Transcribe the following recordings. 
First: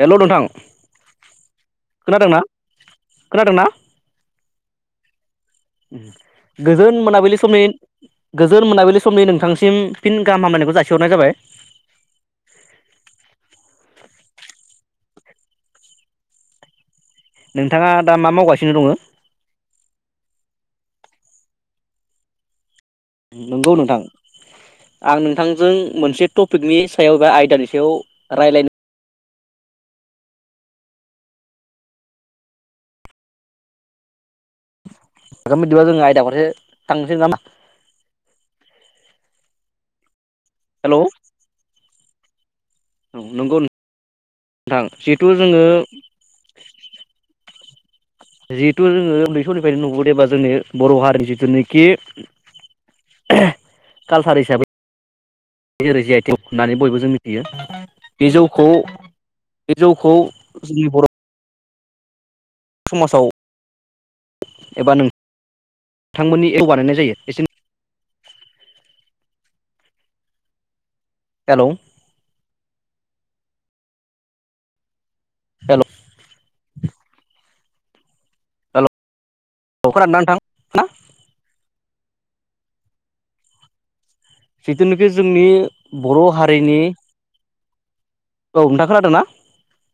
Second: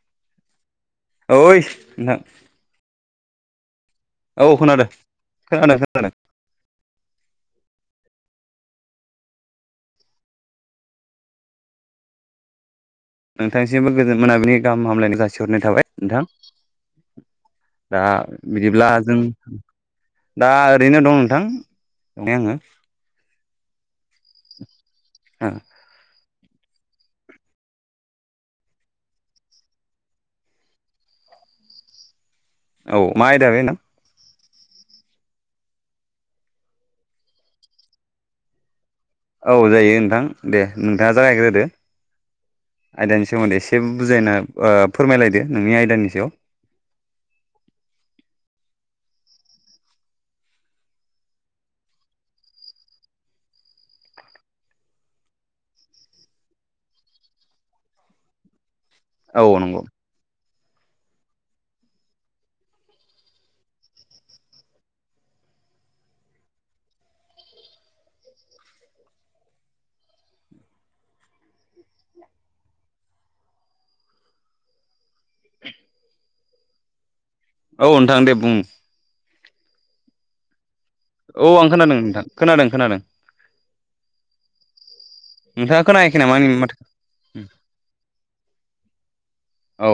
हेल' नोंथां ओइ नोंथां खोनादोंना खोनादोंना? औ खोनादों खोनादों खोनादों गोजोन मोनाबिलि समनि गोजोन मोनाबिलि समनि नोंथांसिम फिन गाहाम हामायानिखौ जासिहरनाय जाबाय। नोंथांसिमबो गोजोन मोनाबिलिनि गाहाम हामलायनो जासिहरनाय थाबाय नोंथां। नोंथाङा दा मा मावगासिनो बिदिब्ला दङो जों दा ओरैनो दं। नोंथां माने आङो। नंगौ नोंथां आं नोंथांजों मोनसे टपिकनि सायाव बा आयदानि सायाव रायज्लायनो। औ मा आयदा बे नोंथां? नोंथां बिदिबा जोङो आयदाफोरसे थांनोसै नामा? औ जायो नोंथां दे हेल' नोंथाङा जागायग्रोदो। आयदानि नंगौ सोमोन्दै एसे बुजायना नोंथां जिहेथु फोरमायलायदो जोङो नोंनि आयदानि सायाव। जिहेथु जोङो उन्दै समनिफ्रायनो नुबोदो बा जोंनि बर' हारि जिथुनो खि कालसार हिसाबै [unintelligible] आइथिं होननानै बयबो जों मिथियो बे जौखौ। औ बे नंगौ जौखौ जोंनि बर' समाजाव एबा नों नोंथांमोननि [unintelligible] बानायनाय जायो एसे हेलौ हेलौ औ नोंथां दे बुं। औ खोनादों ना नोंथां? औ आं खोनादों नोंथां खोनादों खोनादों। जिथुनाखि जोंनि नोंथाङा खोनायाखै बर' नामा आंनि माथो? हारिनि औ नोंथां खोनादों ना? औ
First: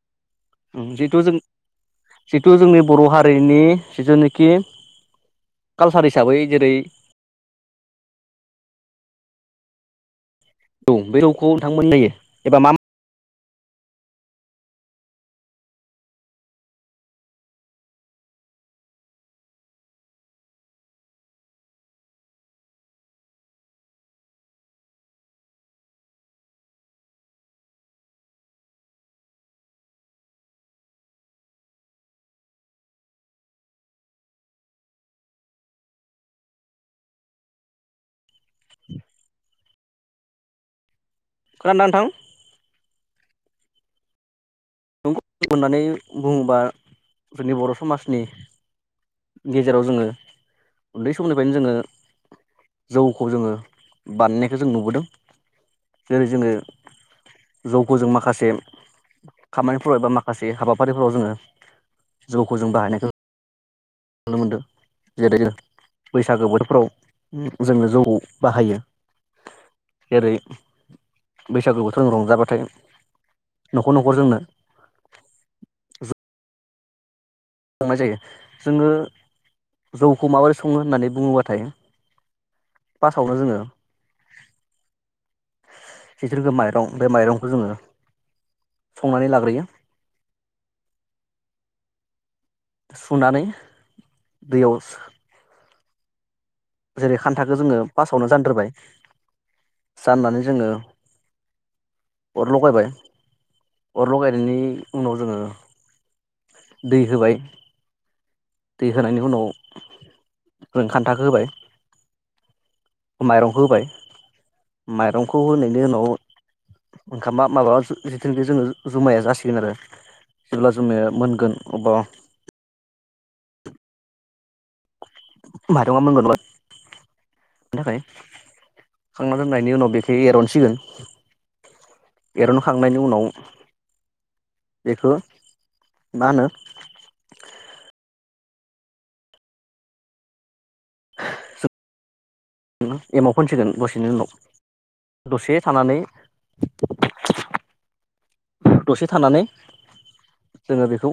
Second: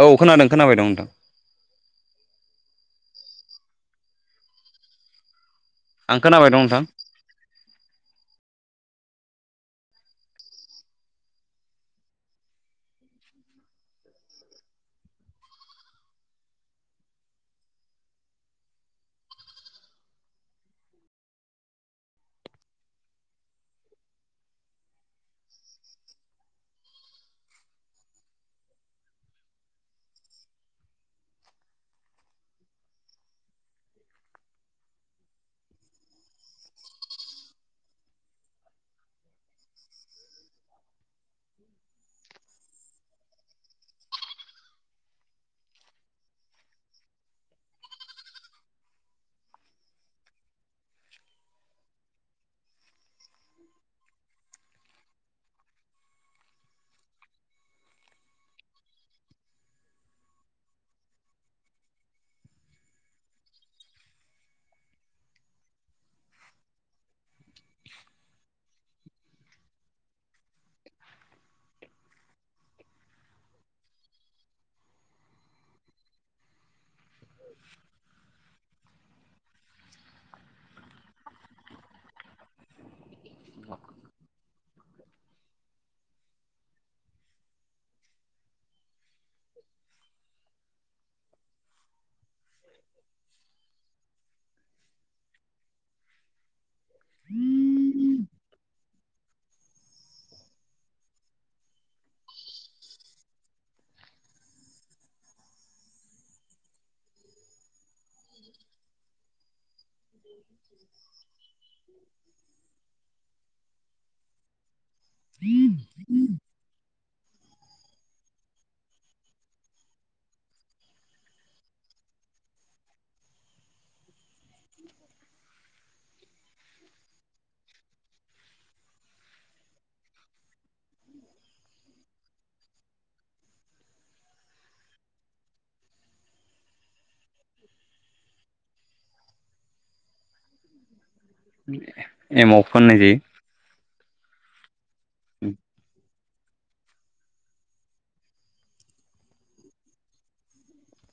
औ खोनादों खोनाबाय दं नोंथां जितु जों जितु जोङो बर' हा रिनि जिथु निखि कालसार आं हिसाबै खोनाबाय दं जेरै नोंथां औ बे रौखौ नोंथांमोन [unintelligible] एबा मा मा खोनादों ना नोंथां [unintelligible] होननानै बुङोबा जोंनि बर' समाजनि गेजेराव जोङो उन्दै समनिफ्रायनो जोङो जौखौ जोङो बानायनायखौ जों नुबोदों जेरै जोङो जौखौ जों माखासे खामानिफोराव एबा माखासे हाबाफारिफोराव जोङो जौखौ जों बाहायनायखौ नुनो मोनदों जेरै बैसागो बोथोरफ्राव जोङो जौ बाहायो जेरै बैसागु बोथोराव रंजाबाथाय न'खर न'खर जोंनो संनाय जायो जोङो जौखौ माबोरै सङो होननानै बुङोबा थाय पासावनो जोङो जि [unintelligible] माइरं बे माइरंखौ जोङो संनानै लाग्रोयो सुनानै दैयाव जेरै खान्थाखो जोङो फासावनो जानग्रोबाय जाननानै जोङो अर लगायबाय अर लगायनायनि उनाव जोङो दै होबाय दै होनायनि उनाव जों खान्थाखो होबाय माइरंखौ होबाय माइरंखौ होनायनि उनाव ओंखामा माबा [unintelligible] जोङो जुमाया जासिगोन आरो जेब्ला जुमाया मोनगोन अब्ला मायरंआ [unintelligible] [unintelligible] खांना दोननायनि उनाव बेखौ एरनसिगोन एरनखांनायनि उनाव बेखो मा होनो एमाव फोननाय जायो एमाव फोनसिगोन दसेनि उनाव दसे थानानै [inaudible] दसे थानानै जोङो बेखौ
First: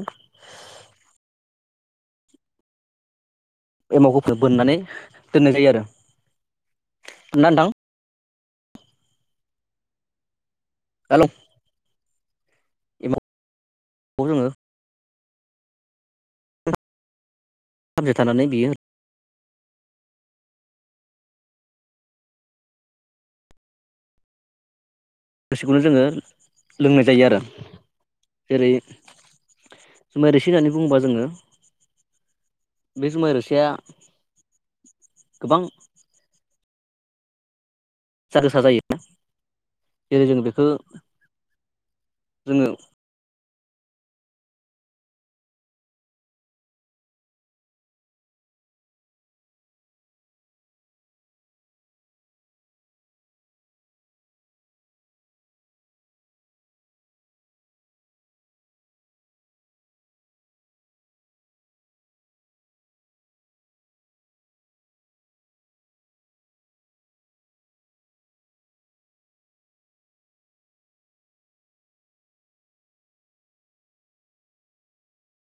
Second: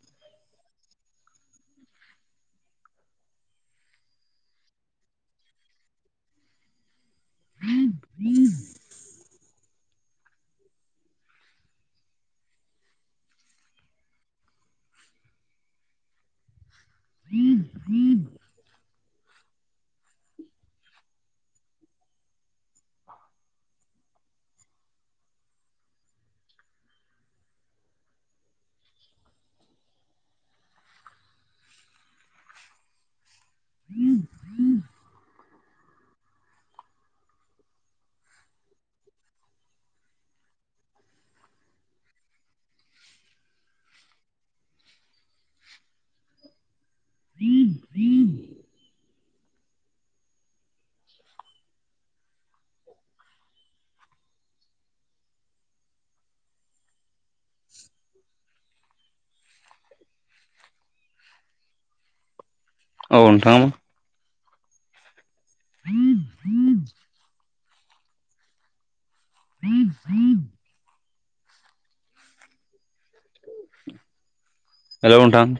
एमावफोरखौ बोननानै दोननाय जायो आरो ना नोंथां [inaudible] हेलौ खौ जोङो [unintelligible] थानानै बियो रोसिखौनो जोङो लोंनाय जायो आरो जेरै जुमाइ रोसि होननानै बुङोबा जोङो बे जुमाय रोसिया गोबां जार गोसा जायो जेरै जों बेखौ जोङो औ नोंथां [inaudible] [inaudible] हेलौ नोंथां खो